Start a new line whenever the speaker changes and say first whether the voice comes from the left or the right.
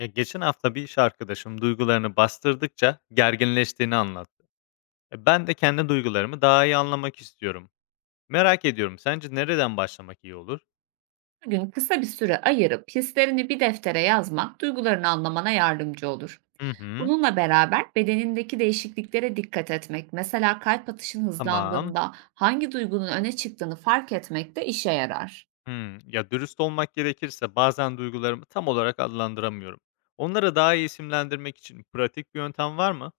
left: Ya geçen hafta bir iş arkadaşım duygularını bastırdıkça gerginleştiğini anlattı. E ben de kendi duygularımı daha iyi anlamak istiyorum. Merak ediyorum sence nereden başlamak iyi olur?
right: Her gün kısa bir süre ayırıp hislerini bir deftere yazmak duygularını anlamana yardımcı olur.
left: Hı hı.
right: Bununla beraber bedenindeki değişikliklere dikkat etmek, mesela kalp atışın
left: Tamam.
right: hızlandığında hangi duygunun öne çıktığını fark etmek de işe yarar.
left: Ya dürüst olmak gerekirse bazen duygularımı tam olarak adlandıramıyorum. Onları daha iyi isimlendirmek için pratik bir yöntem var mı?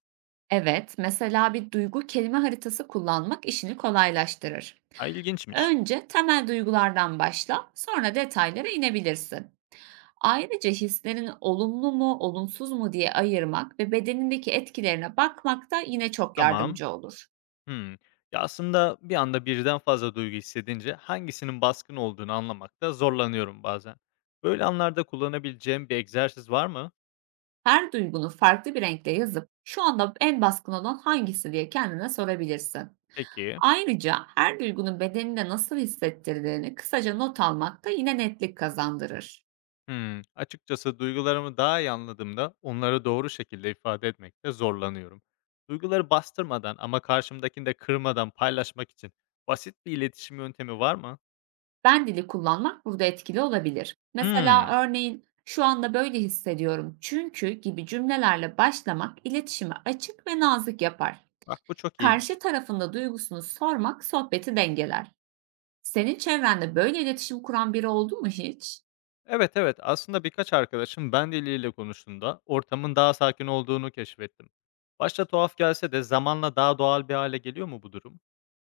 right: Evet, mesela bir duygu kelime haritası kullanmak işini kolaylaştırır.
left: Ha, ilginçmiş.
right: Önce temel duygulardan başla, sonra detaylara inebilirsin. Ayrıca hislerini olumlu mu, olumsuz mu diye ayırmak ve bedenindeki etkilerine bakmak da yine çok
left: Tamam.
right: yardımcı olur.
left: Hımm. Ya, aslında bir anda birden fazla duygu hissedince hangisinin baskın olduğunu anlamakta zorlanıyorum bazen. Böyle anlarda kullanabileceğim bir egzersiz var mı?
right: Her duygunu farklı bir renkte yazıp şu anda en baskın olan hangisi diye kendine sorabilirsin.
left: Peki.
right: Ayrıca her duygunun bedeninde nasıl hissettirdiğini kısaca not almak da yine netlik kazandırır.
left: Açıkçası duygularımı daha iyi anladığımda onları doğru şekilde ifade etmekte zorlanıyorum. Duyguları bastırmadan ama karşımdakini de kırmadan paylaşmak için basit bir iletişim yöntemi var mı?
right: Ben dili kullanmak burada etkili olabilir. Mesela
left: Hımm.
right: örneğin şu anda böyle hissediyorum çünkü gibi cümlelerle başlamak iletişimi açık ve nazik yapar.
left: Bak bu çok
right: Karşı
left: iyiymiş.
right: tarafında duygusunu sormak sohbeti dengeler. Senin çevrende böyle iletişim kuran biri oldu mu hiç?
left: Evet, evet. Aslında birkaç arkadaşım ben diliyle konuştuğunda ortamın daha sakin olduğunu keşfettim. Başta tuhaf gelse de zamanla daha doğal bir hale geliyor mu bu durum?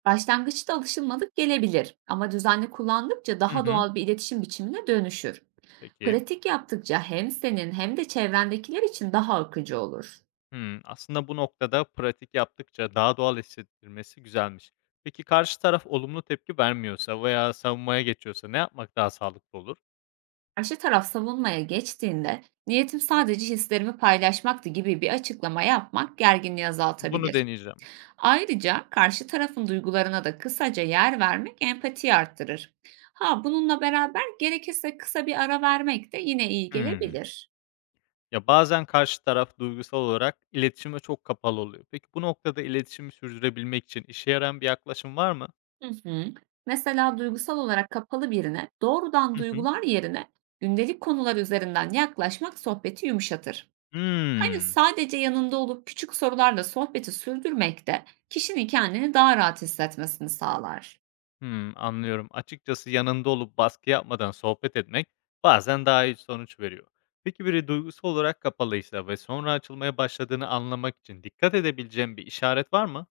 right: Başlangıçta alışılmadık gelebilir ama düzenli kullandıkça
left: Hı
right: daha
left: hı.
right: doğal bir iletişim biçimine dönüşür.
left: Peki.
right: Pratik yaptıkça hem senin hem de çevrendekiler için daha akıcı olur.
left: Aslında bu noktada pratik yaptıkça daha doğal hissettirmesi güzelmiş. Peki karşı taraf olumlu tepki vermiyorsa veya savunmaya geçiyorsa ne yapmak daha sağlıklı olur?
right: Karşı taraf savunmaya geçtiğinde niyetim sadece hislerimi paylaşmaktı gibi bir açıklama yapmak gerginliği
left: Bunu
right: azaltabilir.
left: deneyeceğim.
right: Ayrıca karşı tarafın duygularına da kısaca yer vermek empatiyi arttırır. Ha, bununla beraber gerekirse kısa bir ara vermek de yine iyi
left: Hmm.
right: gelebilir.
left: Ya bazen karşı taraf duygusal olarak iletişime çok kapalı oluyor. Peki bu noktada iletişimi sürdürebilmek için işe yarayan bir yaklaşım var mı?
right: Hı hı. Mesela duygusal olarak kapalı birine doğrudan
left: Hı hı.
right: duygular yerine gündelik konular üzerinden yaklaşmak sohbeti yumuşatır. Aynen,
left: Hımm.
right: sadece yanında olup küçük sorularla sohbeti sürdürmek de kişinin kendini daha rahat hissetmesini sağlar.
left: Anlıyorum. Açıkçası yanında olup baskı yapmadan sohbet etmek bazen daha iyi sonuç veriyor. Peki biri duygusal olarak kapalıysa ve sonra açılmaya başladığını anlamak için dikkat edebileceğim bir işaret var mı?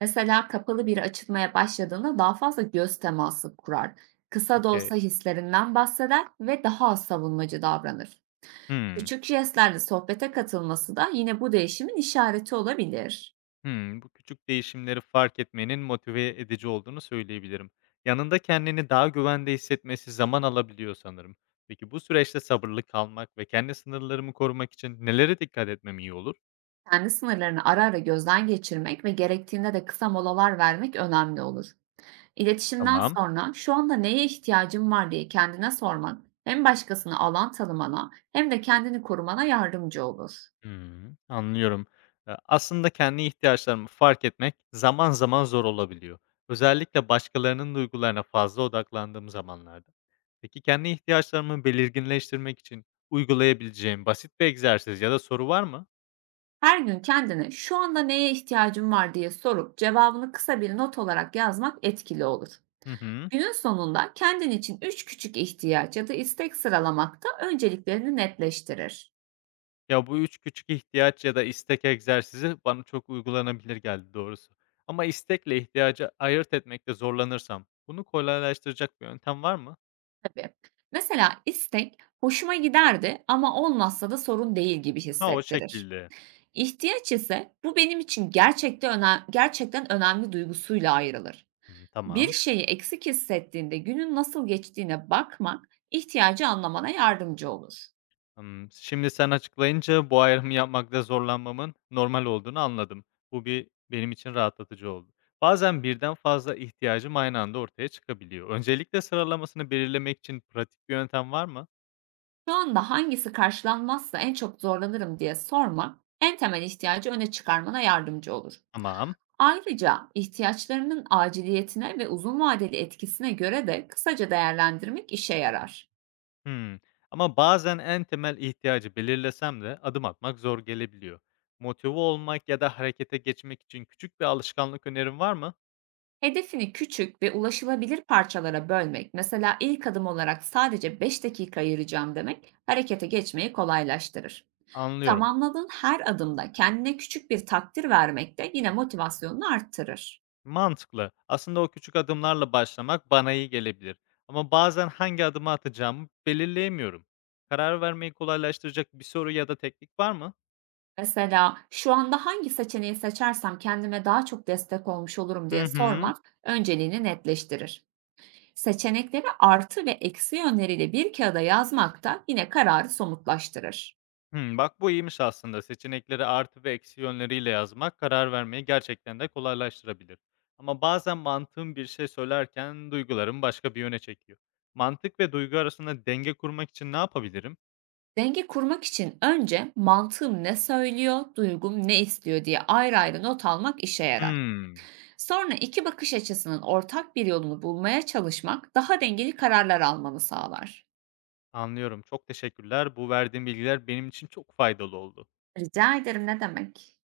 right: Mesela kapalı biri açılmaya başladığında daha fazla göz teması kurar. Kısa da
left: Okay.
right: olsa hislerinden bahseder ve daha az savunmacı davranır.
left: Hımm.
right: Küçük jestlerle sohbete katılması da yine bu değişimin işareti olabilir.
left: Bu küçük değişimleri fark etmenin motive edici olduğunu söyleyebilirim. Yanında kendini daha güvende hissetmesi zaman alabiliyor sanırım. Peki bu süreçte sabırlı kalmak ve kendi sınırlarımı korumak için nelere dikkat etmem iyi olur?
right: Kendi sınırlarını ara ara gözden geçirmek ve gerektiğinde de kısa molalar vermek önemli olur. İletişimden
left: Tamam.
right: sonra "Şu anda neye ihtiyacım var?" diye kendine sorman hem başkasını alan tanımana hem de kendini korumana yardımcı olur.
left: Anlıyorum. Aslında kendi ihtiyaçlarımı fark etmek zaman zaman zor olabiliyor. Özellikle başkalarının duygularına fazla odaklandığım zamanlarda. Peki kendi ihtiyaçlarımı belirginleştirmek için uygulayabileceğim basit bir egzersiz ya da soru var mı?
right: Her gün kendine "Şu anda neye ihtiyacım var?" diye sorup cevabını kısa bir not olarak yazmak etkili olur.
left: Hı hı.
right: Günün sonunda kendin için 3 küçük ihtiyaç ya da istek sıralamak da önceliklerini netleştirir.
left: Ya, bu üç küçük ihtiyaç ya da istek egzersizi bana çok uygulanabilir geldi doğrusu. Ama istekle ihtiyacı ayırt etmekte zorlanırsam bunu kolaylaştıracak bir yöntem var mı?
right: Tabii. Mesela istek "Hoşuma giderdi ama olmazsa da sorun değil." gibi
left: Ha, o
right: hissettirir.
left: şekilde.
right: İhtiyaç ise bu benim için gerçekten önemli duygusuyla ayrılır. Bir
left: Tamam.
right: şeyi eksik hissettiğinde günün nasıl geçtiğine bakmak ihtiyacı anlamana yardımcı olur.
left: Şimdi sen açıklayınca bu ayrımı yapmakta zorlanmamın normal olduğunu anladım. Bu bir benim için rahatlatıcı oldu. Bazen birden fazla ihtiyacım aynı anda ortaya çıkabiliyor. Öncelikle sıralamasını belirlemek için pratik bir yöntem var mı?
right: Şu anda hangisi karşılanmazsa en çok zorlanırım diye sormak en temel ihtiyacı öne çıkarmana yardımcı olur.
left: Tamam.
right: Ayrıca ihtiyaçlarının aciliyetine ve uzun vadeli etkisine göre de kısaca değerlendirmek işe yarar.
left: Hımm. Ama bazen en temel ihtiyacı belirlesem de adım atmak zor gelebiliyor. Motive olmak ya da harekete geçmek için küçük bir alışkanlık önerin var mı?
right: Hedefini küçük ve ulaşılabilir parçalara bölmek, mesela ilk adım olarak sadece 5 dakika ayıracağım demek, harekete geçmeyi kolaylaştırır.
left: Anlıyorum.
right: Tamamladığın her adımda kendine küçük bir takdir vermek de yine motivasyonunu arttırır.
left: Mantıklı. Aslında o küçük adımlarla başlamak bana iyi gelebilir. Ama bazen hangi adımı atacağımı belirleyemiyorum. Karar vermeyi kolaylaştıracak bir soru ya da teknik var mı?
right: Mesela şu anda hangi seçeneği seçersem kendime daha çok destek olmuş olurum diye
left: Hı hı.
right: sormak önceliğini netleştirir. Seçenekleri artı ve eksi yönleriyle bir kağıda yazmak da yine kararı somutlaştırır.
left: Hı, bak bu iyiymiş aslında. Seçenekleri artı ve eksi yönleriyle yazmak karar vermeyi gerçekten de kolaylaştırabilir. Ama bazen mantığım bir şey söylerken duygularım başka bir yöne çekiyor. Mantık ve duygu arasında denge kurmak için ne yapabilirim?
right: Denge kurmak için önce mantığım ne söylüyor, duygum ne istiyor diye ayrı ayrı not almak işe yarar.
left: Hmm,
right: Sonra iki bakış açısının ortak bir yolunu bulmaya çalışmak daha dengeli kararlar almanı sağlar.
left: anlıyorum. Çok teşekkürler. Bu verdiğin bilgiler benim için çok faydalı oldu.
right: Rica ederim, ne demek?